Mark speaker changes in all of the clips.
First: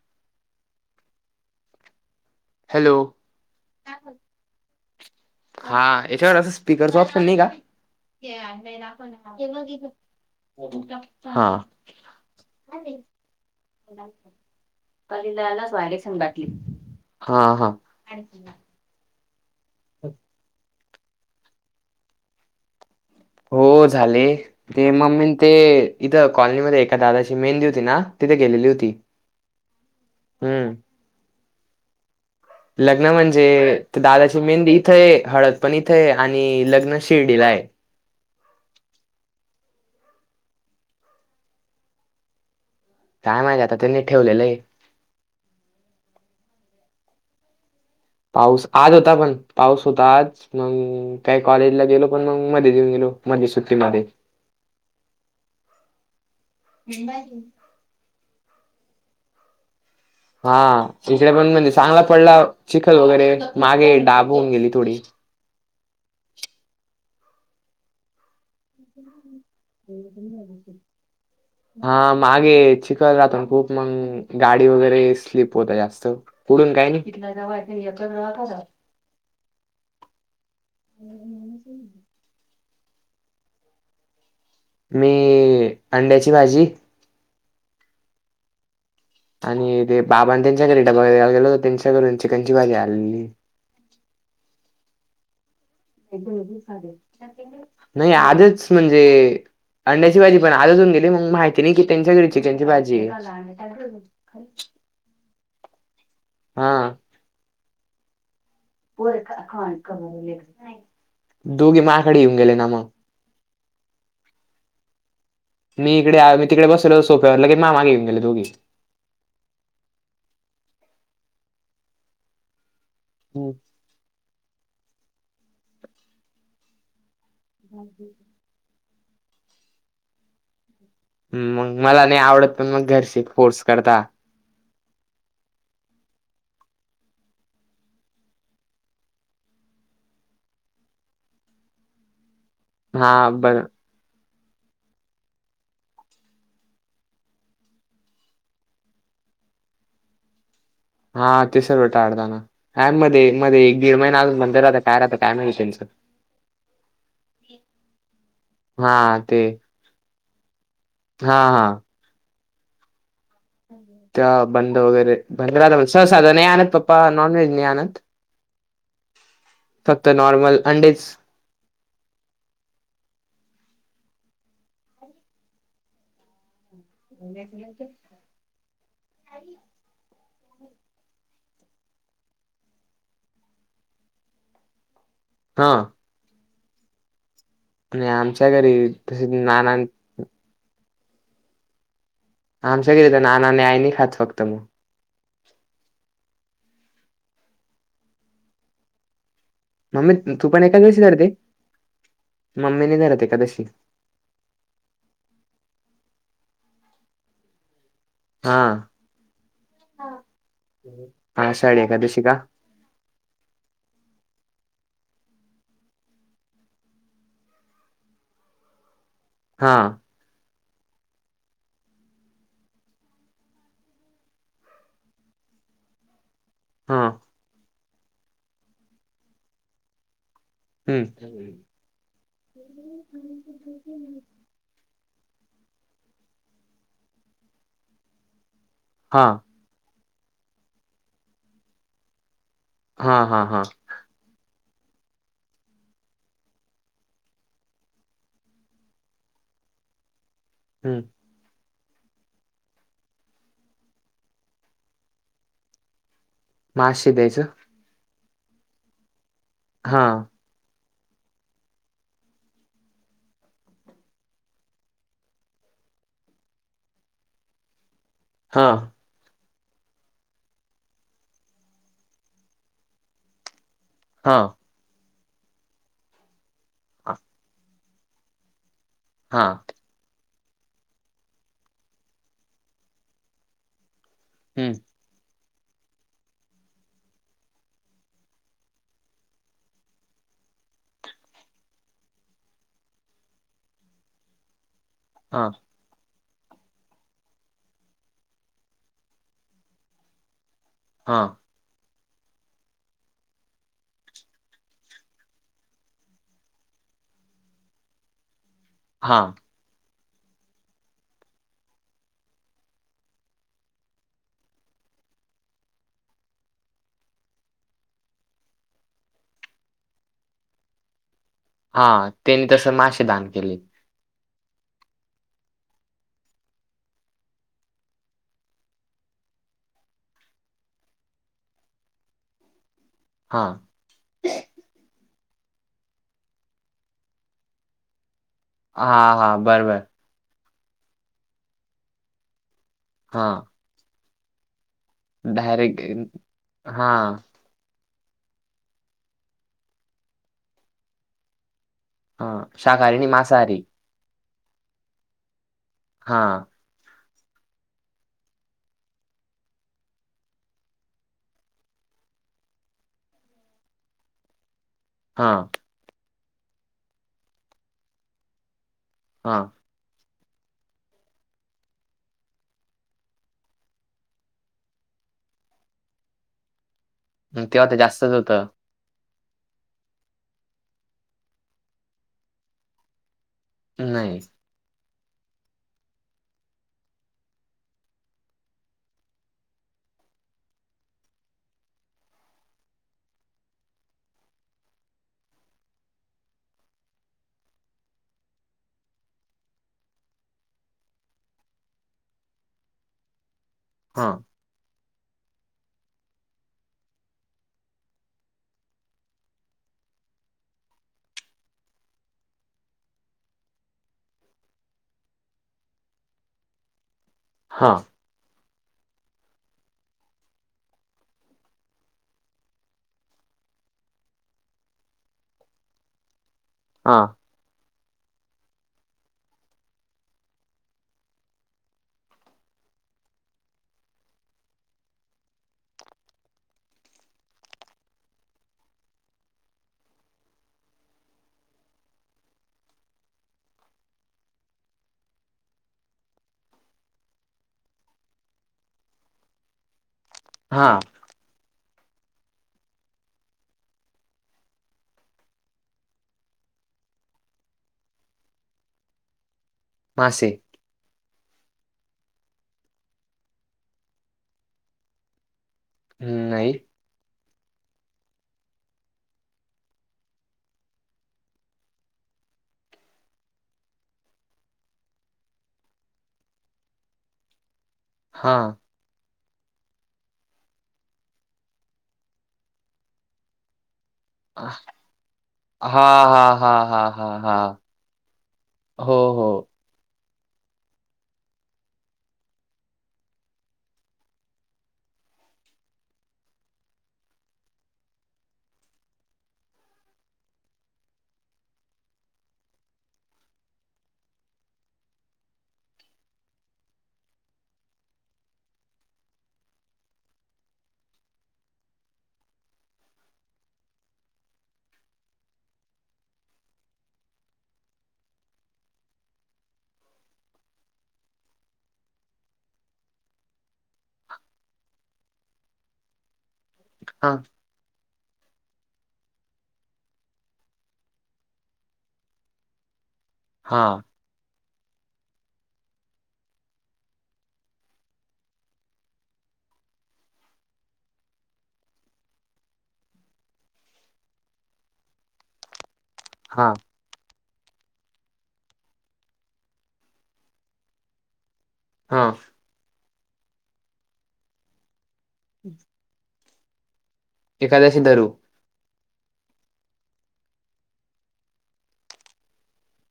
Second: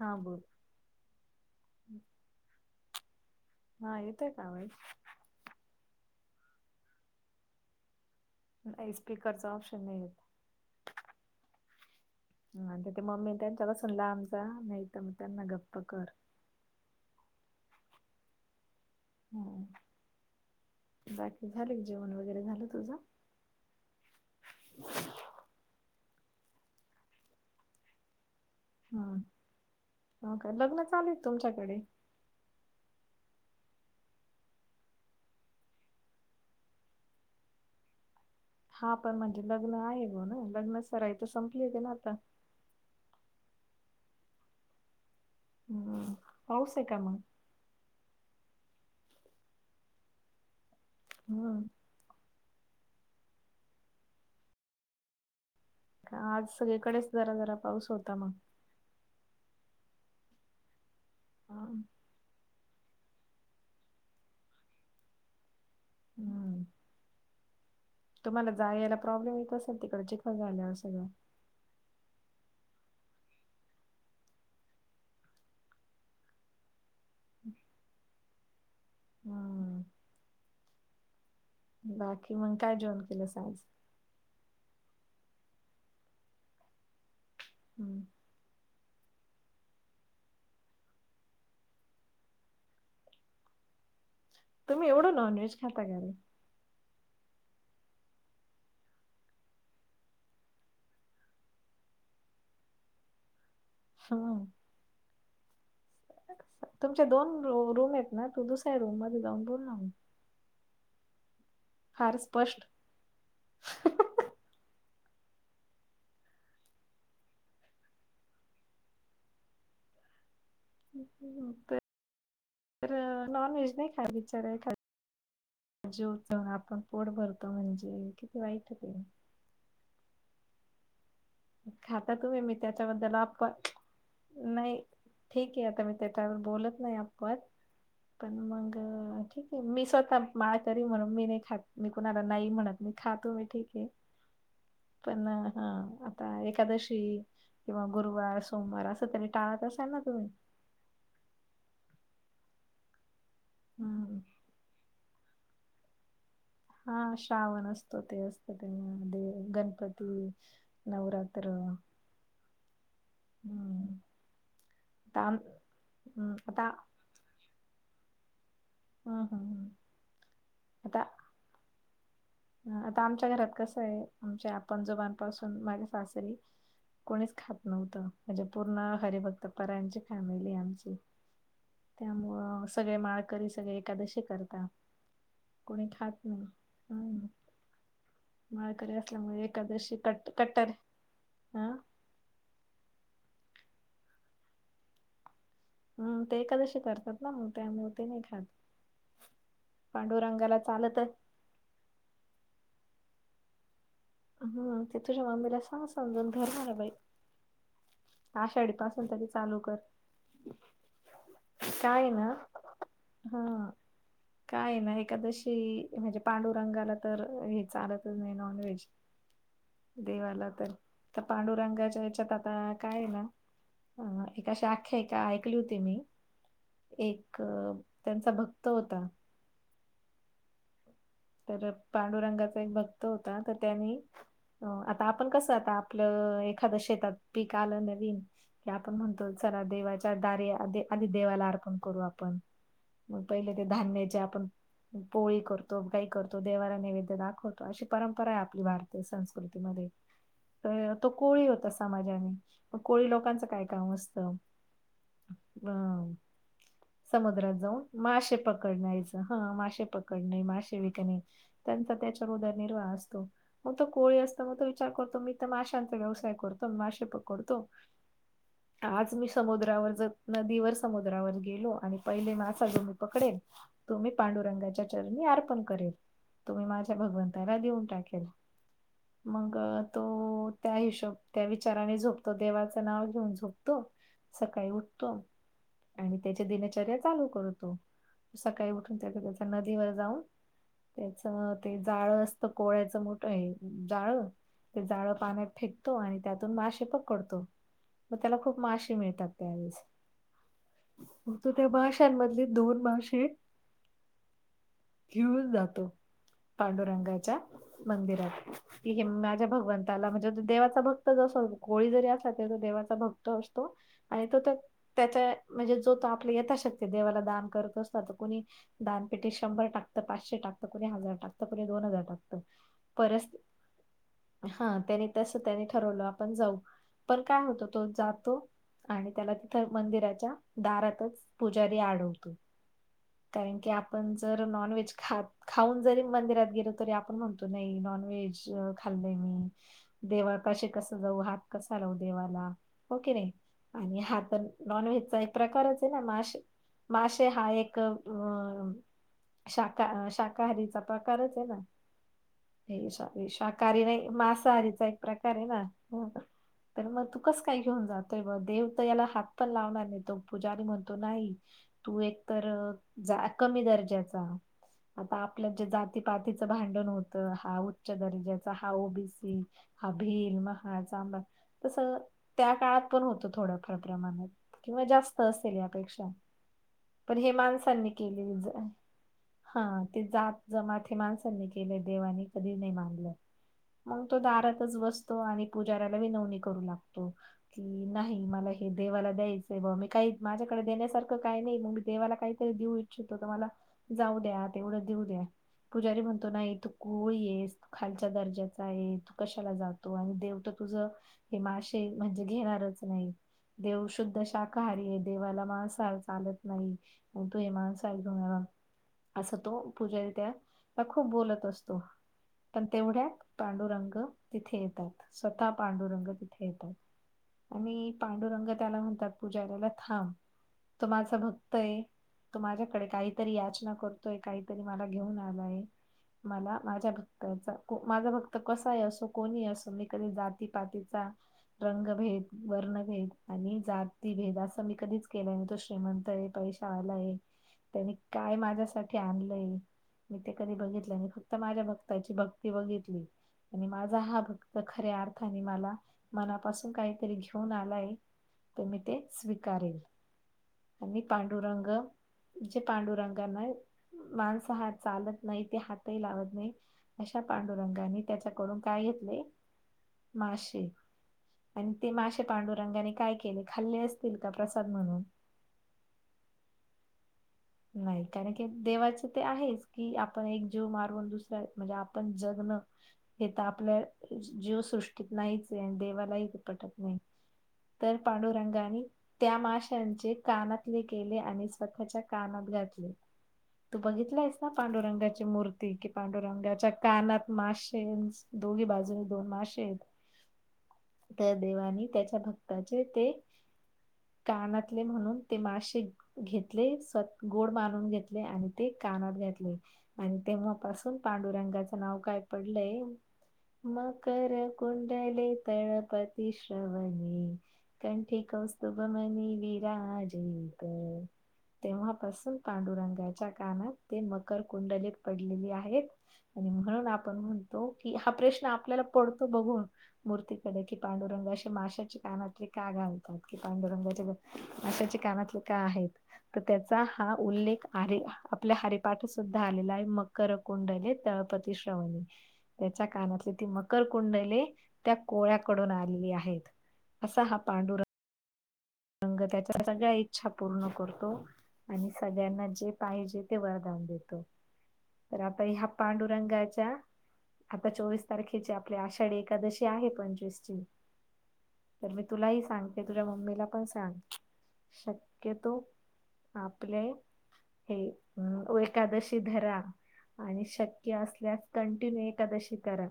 Speaker 1: हां बोल.
Speaker 2: हॅलो?
Speaker 1: हा, येतोय का आवाज?
Speaker 2: हा, याच्यावर असं स्पीकरच ऑप्शन नाही का?
Speaker 1: आवाज स्पीकरचा ऑप्शन नाही येत.
Speaker 2: हा.
Speaker 1: त्या ते मम्मी त्यांच्याला सल्ला आमचा नाही तर, मग त्यांना गप्प कर.
Speaker 2: हा. हा.
Speaker 1: हम.
Speaker 2: हो
Speaker 1: बाकी झाले. जेवण वगैरे झालं तुझं?
Speaker 2: हो झाले. ते मम्मी न ते इथं कॉलोनीमध्ये एका दादाची मेहंदी होती ना, तिथे गेलेली होती.
Speaker 1: हा. हा का?
Speaker 2: हम्म
Speaker 1: लग्न चालूए का तुमच्याकडे?
Speaker 2: लग्न म्हणजे? दादाची मेहंदी इथं आहे. हळद पण इथं आहे. आणि लग्न शिर्डीला आहे.
Speaker 1: हा पण म्हणजे लग्न आहे ना? लग्न सराई तर संपली होती ना आत्ता.
Speaker 2: काय माहीत आता त्यांनी ठेवलेलं आहे.
Speaker 1: हम्म. पाऊस आहे का म?
Speaker 2: पाऊस आज होता पण, पाऊस होता आज. मग काही
Speaker 1: हम्म
Speaker 2: कॉलेजला गेलो- पण मग मध्ये येऊन गेलो मध्येे सुट्टी मध्ये.
Speaker 1: आज सगळीकडेच जरा जरा पाऊस होता मग.
Speaker 2: हा. इकडे पण
Speaker 1: हा.
Speaker 2: म्हणजे चांगला पडला. चिखल वगैरे मागे डाब होऊन गेली थोडी.
Speaker 1: हम्म. तुम्हाला जा यायला प्रॉब्लेम येत असे -
Speaker 2: हा. मागे चिखल राहतो ना खूप. मग- गाडी वगैरे स्लीप होत्या जास्त. पुढून काही नाही.
Speaker 1: हम्म.
Speaker 2: हम्म
Speaker 1: बाकी मग काय जेवण केलस आज?
Speaker 2: मी अंड्याची भाजी-
Speaker 1: हम्म.
Speaker 2: आणि ते बाबांन त्यांच्याकडे डबा द्यायला गेलो होतो त्यांच्याघरून चिकनची भाजी आलेलीए.
Speaker 1: तुम्ही एवढ नॉनव्हेज खाता का रे?
Speaker 2: नाही आधीच म्हणजे- अंड्याची भाजी पण आजच होऊन गेली. मग माहिती नाही कि त्यांच्या घरी चिकनची भाजीए.
Speaker 1: हम्म.
Speaker 2: हां,
Speaker 1: तुमच्या दोन रूम आहेत ना? तू दुस-
Speaker 2: दोघी
Speaker 1: फार
Speaker 2: माह्याकडे येऊन गेल्या
Speaker 1: स्पष्ट.
Speaker 2: ना मग. मी इकडे आ, मी तिकडे बसलेलो सोफ्यावरती लगेच माझ्या मागे येऊन गेल्या दोघी.
Speaker 1: [unintelligible] तर
Speaker 2: हम्म,
Speaker 1: नॉनव्हेज नाही खावी. [unintelligible] आपण पोट भरतो म्हणजे किती वाईट आहे ते.
Speaker 2: मग मला
Speaker 1: खाता
Speaker 2: नाही
Speaker 1: तुम्ही.
Speaker 2: आवडत
Speaker 1: मी
Speaker 2: पण मग
Speaker 1: त्याच्याबद्दल
Speaker 2: घरचे
Speaker 1: आप-
Speaker 2: फोर्स करता.
Speaker 1: नाही. ठीक आहे आता मी त्याच्यावर बोलत नाही आपवाद. पण मग? ठीक आहे मी स्वतः माळकरी म्हणून मी नाही खात. मी कुणाला नाही म्हणत- मी खातो
Speaker 2: हां,
Speaker 1: हे
Speaker 2: बरं
Speaker 1: ठीक आहे. पण हा. आता एकादशी किंवा गुरुवार, सोमवार असं तरी टाळत असाल ना तुम्ही?
Speaker 2: हा. ते सर्व टाळता ना. काय मध्ये मध्ये एक दीड
Speaker 1: हम्म
Speaker 2: महिना अजून बंद राहता. काय राहता - काय नाही त्यांचं.
Speaker 1: हा. श्रावण असतो ते असत
Speaker 2: हा ते
Speaker 1: तेव्हा गणपती-
Speaker 2: हा
Speaker 1: नवरात्र.
Speaker 2: हा
Speaker 1: हम्म
Speaker 2: तेव्हा बंद वगैरे.
Speaker 1: आता आम
Speaker 2: [unintelligible] सहसा तर
Speaker 1: हम्म
Speaker 2: नाही
Speaker 1: आता
Speaker 2: आणत पप्पा. नॉन व्हेज नाही आणत.
Speaker 1: हा हा हा.
Speaker 2: फक्त नॉर्मल अंडेच
Speaker 1: ह आता आमच्या घरात कसं आहे, आमच्या पंजोबांपासून माझ्या सासरी कोणीच खात नव्हत. म्हणजे पूर्ण हरिभक्त पारायणची फॅमिली आहे आमची. त्यामुळ सगळे माळकरी सगळे एकादशी करतात.
Speaker 2: हा
Speaker 1: कोणी खात नाही.
Speaker 2: आणि आमच्या घरी
Speaker 1: माळकरी
Speaker 2: तसे
Speaker 1: असल्यामुळे
Speaker 2: नाना
Speaker 1: एकादशी कट कट्टर ह
Speaker 2: आमच्याघरी तर नाना आणि आई नाही खात फक्त मग.
Speaker 1: हम्म ते एकादशी करतात ना मग त्यामुळे ते नाही खात.
Speaker 2: मम्मी तू
Speaker 1: पांडुरंगाला
Speaker 2: पण
Speaker 1: चालत
Speaker 2: एकादशी धरते. मम्मी नाही धरत एकादशी.
Speaker 1: हा ते तुझ्या मम्मीला सांग समजून धर म्हणा बाई.
Speaker 2: हा
Speaker 1: आषाढी पाासून तरी चालू कर.
Speaker 2: आषाढी
Speaker 1: काय हे
Speaker 2: एकादशी
Speaker 1: ना
Speaker 2: का
Speaker 1: हा काय आहे ना एकादशी म्हणजे पांडुरंगाला तर हे चालतच नाही नॉनव्हेज.
Speaker 2: हा
Speaker 1: देवाला तर त्या पांडुरंगाच्या ह्याच्यात आता काय आहे ना एक अशी आख्यायिका ऐकली होती मी.
Speaker 2: हा
Speaker 1: एक त्यांचा भक्त होता
Speaker 2: हम्म
Speaker 1: तर पांडुरंगाचा एक भक्त होता. तर त्यानी आता आपण कस आता आपल एखाद शेतात पीक आल नवीन हे आपण
Speaker 2: हा
Speaker 1: म्हणतो चला देवाच्या दारी आधी आधी देवाला अर्पण करू आपण.
Speaker 2: हा
Speaker 1: मग
Speaker 2: हा
Speaker 1: पहिले
Speaker 2: हा
Speaker 1: ते धान्याची आपण पोळी करतो. काही करतो देवाला नैवेद्य दाखवतो. अशी परंपरा आहे आपली भारतीय संस्कृतीमध्ये.
Speaker 2: हम्म
Speaker 1: तो कोळी होता. स समाजाने मग कोळी लोकांच काय काम असत. अ
Speaker 2: मग आज शिजायचं
Speaker 1: समुद्रात जाऊन मासे पकडण्याच. ह मासेे
Speaker 2: हा
Speaker 1: पकडणे. मासे नाही त्यांचा त्याच्यावर उदरनिर्वाह असतो. मग तो कोळी असतो मग तो विचार करतो. मी तर माशांचा व्यवसाय करतो. मासे पकडतो.
Speaker 2: हा
Speaker 1: आज मी समुद्रावर ज नदीवर समुद्रावर गेलो आणि पहिले मासा जो मी पकडेन तो मी
Speaker 2: हा
Speaker 1: पांडुरंगाच्या चरणी अर्पण करेल. तो मी माझ्या भगवंताला देऊन टाकेल.
Speaker 2: हा
Speaker 1: मग तो त्या हिशोब त्या विचाराने झोपतो. देवाच नाव घेऊन झोपतो. सकाळी
Speaker 2: हम्म.
Speaker 1: उठतो आणि त्याच्या दिनचर्या चालू करतो. सकाळी उठून त्याचा त्याचा नदीवर जाऊन त्याच ते जाळ असत कोळ्याच मोठ हे जाळ ते जाळ पाण्यात
Speaker 2: हां,
Speaker 1: फेक तो आणि त्यातून मासे पकडतो. मग त्याला खूप मासे मिळतात त्यावेळेस.
Speaker 2: हा
Speaker 1: मग तो त्या माशांमधले दोन मासे घेऊन जातो. पांडुरंगाच्या मंदिरात. कि हे
Speaker 2: हां,
Speaker 1: माझ्या भगवं ताला म्हणजे तो देवाचा भक्त जस कोळी जरी असला तरी तो देवाचा भक्त असतो. आणि तो त्या त्याचा म्हणजे जो तो आपल्या येथा शक्ती देवाला दान करत असतो. आता कुणी दानपेटीत शंभर टाकत पाचशे टकत कुणी हजार टाकत. तर कुणी दोन हजार
Speaker 2: हां.
Speaker 1: टाकत.
Speaker 2: त्यांनी तसं मासे
Speaker 1: परस
Speaker 2: दान केले.
Speaker 1: हा त्यानी तस त्यानी ठरवल आपण जाऊ. पण काय होत तो जातो. आणि त्याला तिथं मंदिराच्या दारातच पुजारी आडवतो
Speaker 2: हां.
Speaker 1: कारण की आपण जर नॉनव्हेज खात खाऊन जरी मंदिरात गेलो तरी आपण म्हणतो नाही नॉन व्हेज अ खाल्लंय
Speaker 2: हां, हां.
Speaker 1: मी
Speaker 2: बरोबर.
Speaker 1: देवा पाशी कस जाऊ हात कसा लाव देवाला हो कि नाई
Speaker 2: हां.
Speaker 1: आणि हा तर नॉनव्हेजचा एक प्रकारच
Speaker 2: डायरेक्ट
Speaker 1: आहे ना मासे,
Speaker 2: हां,
Speaker 1: मासेे हा एक अ शाका शाकाहारीचा प्रकारच आहे ना
Speaker 2: हां. शाकाहारी आणि
Speaker 1: हे
Speaker 2: मांसाहारी.
Speaker 1: शाकाहारी नाही मांसाहारीचा एक प्रकार आहे ना हो
Speaker 2: हा
Speaker 1: तर मग तू कस काय घेऊन जातोय ब देव तर याला हात पण लावणार नाही तो पूजारी म्हणतो नाही तू एक तर जा कमी दर्जाचा आता
Speaker 2: हां,
Speaker 1: आपलं जे जातीपातीचं भांडण होत हा उच्च दर्जाचा हा ओबीसी
Speaker 2: हां.
Speaker 1: हा भिम हा चांबार तस त्या काळात पण होतं थोडंफार प्रा प्रमाणात किंवा जास्त असेल यापेक्षा पण हे
Speaker 2: मग तेव्हा तर
Speaker 1: माणसांनी
Speaker 2: जास्तच
Speaker 1: केलेले
Speaker 2: होतं.
Speaker 1: जा हा ते जात जमाात हे माणसांनी केले देवानी कधी नाही मानलं मग तो
Speaker 2: नाही.
Speaker 1: दारातच बसतो आणि पुजाऱ्याला वीनवनी करू लागतो की नाही मला हे देवाला द्यायचंय ब मी काही माझ्याकडे देण्यासारखं काही नाही मग मी देवाला काही देऊ इच्छितो तर मला जाऊ द्या तेवढं देऊ द्या पुजारी म्हणतो ना तू कोळी येस तू खालच्या दर्जाचा आहे तू कशाला जा आणि देव तर तुझ हे मासेे म्हणजे घेणारच नाही देव
Speaker 2: हां,
Speaker 1: शुद्ध शा काहारी आहे देवाला माांसाहार चालत नाही मग तू आहे मांसाल तुणाला असं तो पुजारी त्या खूप बोलत असतो पण तेवढ्यात पांडुरंग तिथे येतात स्वतः पांडुरंग तिथे येतात
Speaker 2: हां,
Speaker 1: आणी पांडुरंग त्याला म्हणतात पुजाऱ्याला थांब तो माझ भक्त आहे तो माझ्याकडे काहीतरी याचना कर तो काहीतरी मला घेऊन आलाय मला माझ्या
Speaker 2: हां,
Speaker 1: भक त्या माझा फक्त कसा आहे असो कोणी असो मी कधी जातीपातीचा रंगभेद, वर्णभेद आणि जाती भेद असं मी कधीच केला नवतो श्रीमंत हे पैश वालाय त्यांनी काय माझ्यासाठी आणलंय मी ते कधी बघितलं नाही फक्त माझ्या भक्ताची भक्ती बघितली आणि माझा हा भक्त खऱ्या अर्थाने मला मनापासून काहीतरी घेऊन आलाय तर मी ते स्वीकारेल
Speaker 2: हा
Speaker 1: आणि पांडुरंग जे पांडुरंगान मांसाहार चालत नाही ते हातही लावत नाही अशा पांडुरंगानी त्याच्याकडून काय घेतले
Speaker 2: मासे.
Speaker 1: माशे आणि ते मासेे पांडुरंगाने काय केले खाल्ले असतील का प्रसाद म्हणून
Speaker 2: हम्म नाही
Speaker 1: नाही कारण की देवाचे ते आहेच की आपण एक जीव मारून दुसऱ्या म्हणजे आपण जगणं हे तर आपल्या जीवसृष्टीत नाहीच आहे आणि देवालाही ते पटत नाही तर
Speaker 2: हां.
Speaker 1: पांडुरंगाने त्या माशांचे कानातले केले आणि स्वतःच्या कानात घातले तू बघित तलास
Speaker 2: हां,
Speaker 1: पांडुरंगाची मूर्ती कि
Speaker 2: हां, हां,
Speaker 1: पांडुरंगाच्या
Speaker 2: हां, हां,
Speaker 1: कानात
Speaker 2: हां.
Speaker 1: माशे दोघही
Speaker 2: हो,
Speaker 1: बाजू दोन
Speaker 2: हो.
Speaker 1: मासे आहेत
Speaker 2: [unintelligible]
Speaker 1: तर देवानी त्याच्या भक्ताचे ते कानातले म्हणून ते मासे घेतले तर गोड मानून घेतले आणि ते कानात घातले. आणि तेव्हापासून पांडुरंगाचं नाव काय पडलंय? मकर कुडले तळपती श्रवणी कंठी कौतुभमनी विराजित. तेव्हापासून पांडुरंगाच्या कानात ते मकर कुंडलीत पडलेली आहेत. आणि म्हणून आपण म्हणतो की हा प्रश्न आपल्याला पडतो बघून. मूर्ती कडे की पांडुरंग असे माशाच्या कानातले का घालतात की पांडुरंगाचे माशाचे कानातले का आहेत तर त्याचा हा
Speaker 2: हां,
Speaker 1: उल्लेख हरे आपल्या हरिपाठ सुद्धा आलेला आहे मकर कुंडले तळपती श्रवणी त्याच्या कानातली ती मकर
Speaker 2: हां,
Speaker 1: कुंडले त्या कोळ्याकडून आलेली आहेत असा हा पांडुर रंग त्याच्या सगळ्या इच्छा पूर्ण करतो. आणि सगळ्यांना जे पाहिजे ते वरधान देतो तर आता ह्या पांडु
Speaker 2: हां,
Speaker 1: रंगाच्या आता चोवीस तारखेची आपली आषाढी एकादशी आहे पंचवीसची तर मी
Speaker 2: हां.
Speaker 1: तुलाही सांगते तुझ्या मम्मीला पण सांग शक्यतो आपले
Speaker 2: एकादशी
Speaker 1: हे
Speaker 2: धरू.
Speaker 1: व एकादशी धरा आणि शक्य असल्यास कंटिन्यू एकादशी करा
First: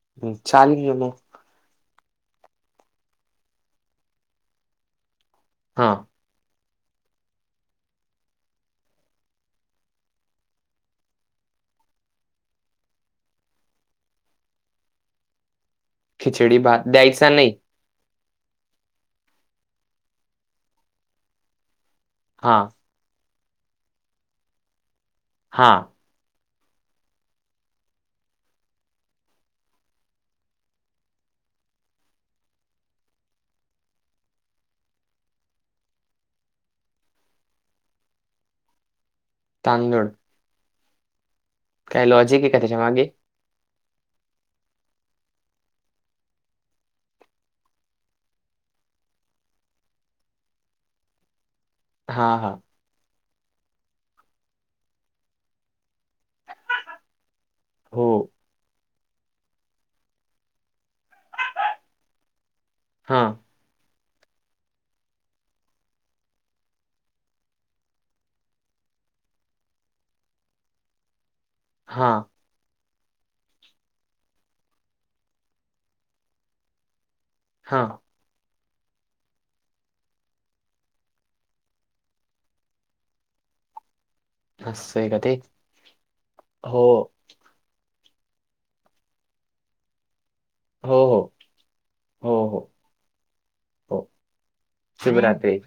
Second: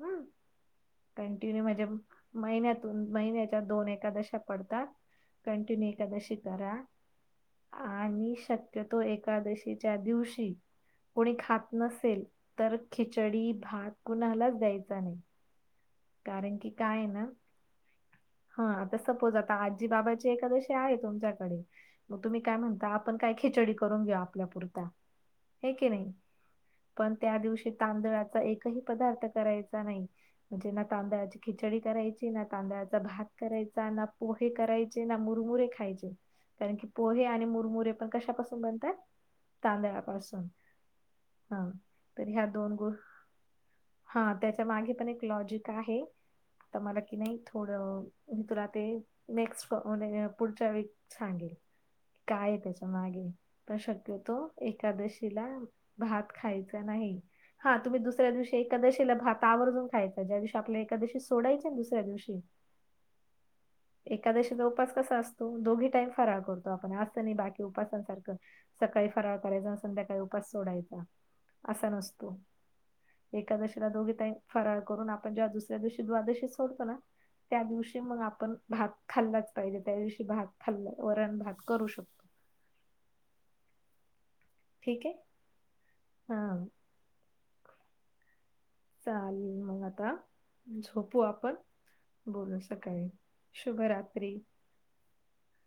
Speaker 1: हम्म
Speaker 2: चाल को म [inaudible]
Speaker 1: कंटिन्यू म्हणजे महिन्यातून महिन्याच्या दोन एकादशात पडतात. कंटिन्यू
Speaker 2: हां.
Speaker 1: एकादशी करा आणि शक्यतो एकादशीच्या दिवशी. कोणी खात नसेल तर खिचडी भात कुणालाच द्यायचा नाही. कारण
Speaker 2: खिचडी
Speaker 1: की
Speaker 2: भात
Speaker 1: काय आहे ना
Speaker 2: द्यायचा नाही.
Speaker 1: हा आता सपोज आता आजी बाबाची एखादशी आहे तुमच्याकडे मग तुम्ही काय
Speaker 2: हां.
Speaker 1: म्हणता. आपण काय खिचडी करून घेऊ आपल्या पुरता हे
Speaker 2: हां
Speaker 1: की नाही? पण त्या दिवशी तांदळाचा एकही पदार्थ करायचा नाही. म्हणजे ना तांदळाची खिचडी करायची ना तांदळाचा भात करायचा ना पोहे कराय मुरमुरे खायचे कारण की पोहे आणि मुरमुरे पण कशापासून बनतात?
Speaker 2: तांदूळ
Speaker 1: तांदळापासून हा
Speaker 2: काय
Speaker 1: तर
Speaker 2: लॉजिक
Speaker 1: ह्या
Speaker 2: आहे का
Speaker 1: दोन
Speaker 2: त्याच्या
Speaker 1: गो
Speaker 2: मागे
Speaker 1: हा त्याच्या मागे पण एक लॉजिक आहे. तर मला की नाही थोडं मी तुला ते नेक्स्ट म्ह पुढच्या व सांगेल
Speaker 2: हां
Speaker 1: काय
Speaker 2: हां
Speaker 1: आहे त्याच्या मागे पण शक्यतो एकादशीला भात खायचा नाही. हा तुम्ही
Speaker 2: हो
Speaker 1: दुसऱ्या दिवशी एकादशीला भात आवर्जून खायच ज्या दिवशी आपल्या एका दिवशी सोडायची दुसऱ्या दिवशी
Speaker 2: हां..
Speaker 1: एकादशीचा उपास कसा असतो दोघी टाईम फराळ करतो आपण असं नाही बाकी उपसांसारखं सकाळी फराळ करायचाऊन संध्याकाळी उपास सोडायचा. असा
Speaker 2: हां
Speaker 1: नसतो एकादशीला दोघी टाईम फरळ करून आपण जेव्हा दुसऱ्या दिवशी द्वादशी सोडतो ना त्या
Speaker 2: हां
Speaker 1: दिवशी मग आपण भात खाल्लाच पाहिजे त्या दिवशी भात खाल्ला वरण, भात करू शकतो.
Speaker 2: अस आहे का ते
Speaker 1: हा
Speaker 2: हो.
Speaker 1: चालेल मग आता.
Speaker 2: हो
Speaker 1: झोपू
Speaker 2: हो
Speaker 1: आपण
Speaker 2: हो
Speaker 1: बोलू
Speaker 2: हो
Speaker 1: सकाळी शुभरात्री.
Speaker 2: शिवराात्री.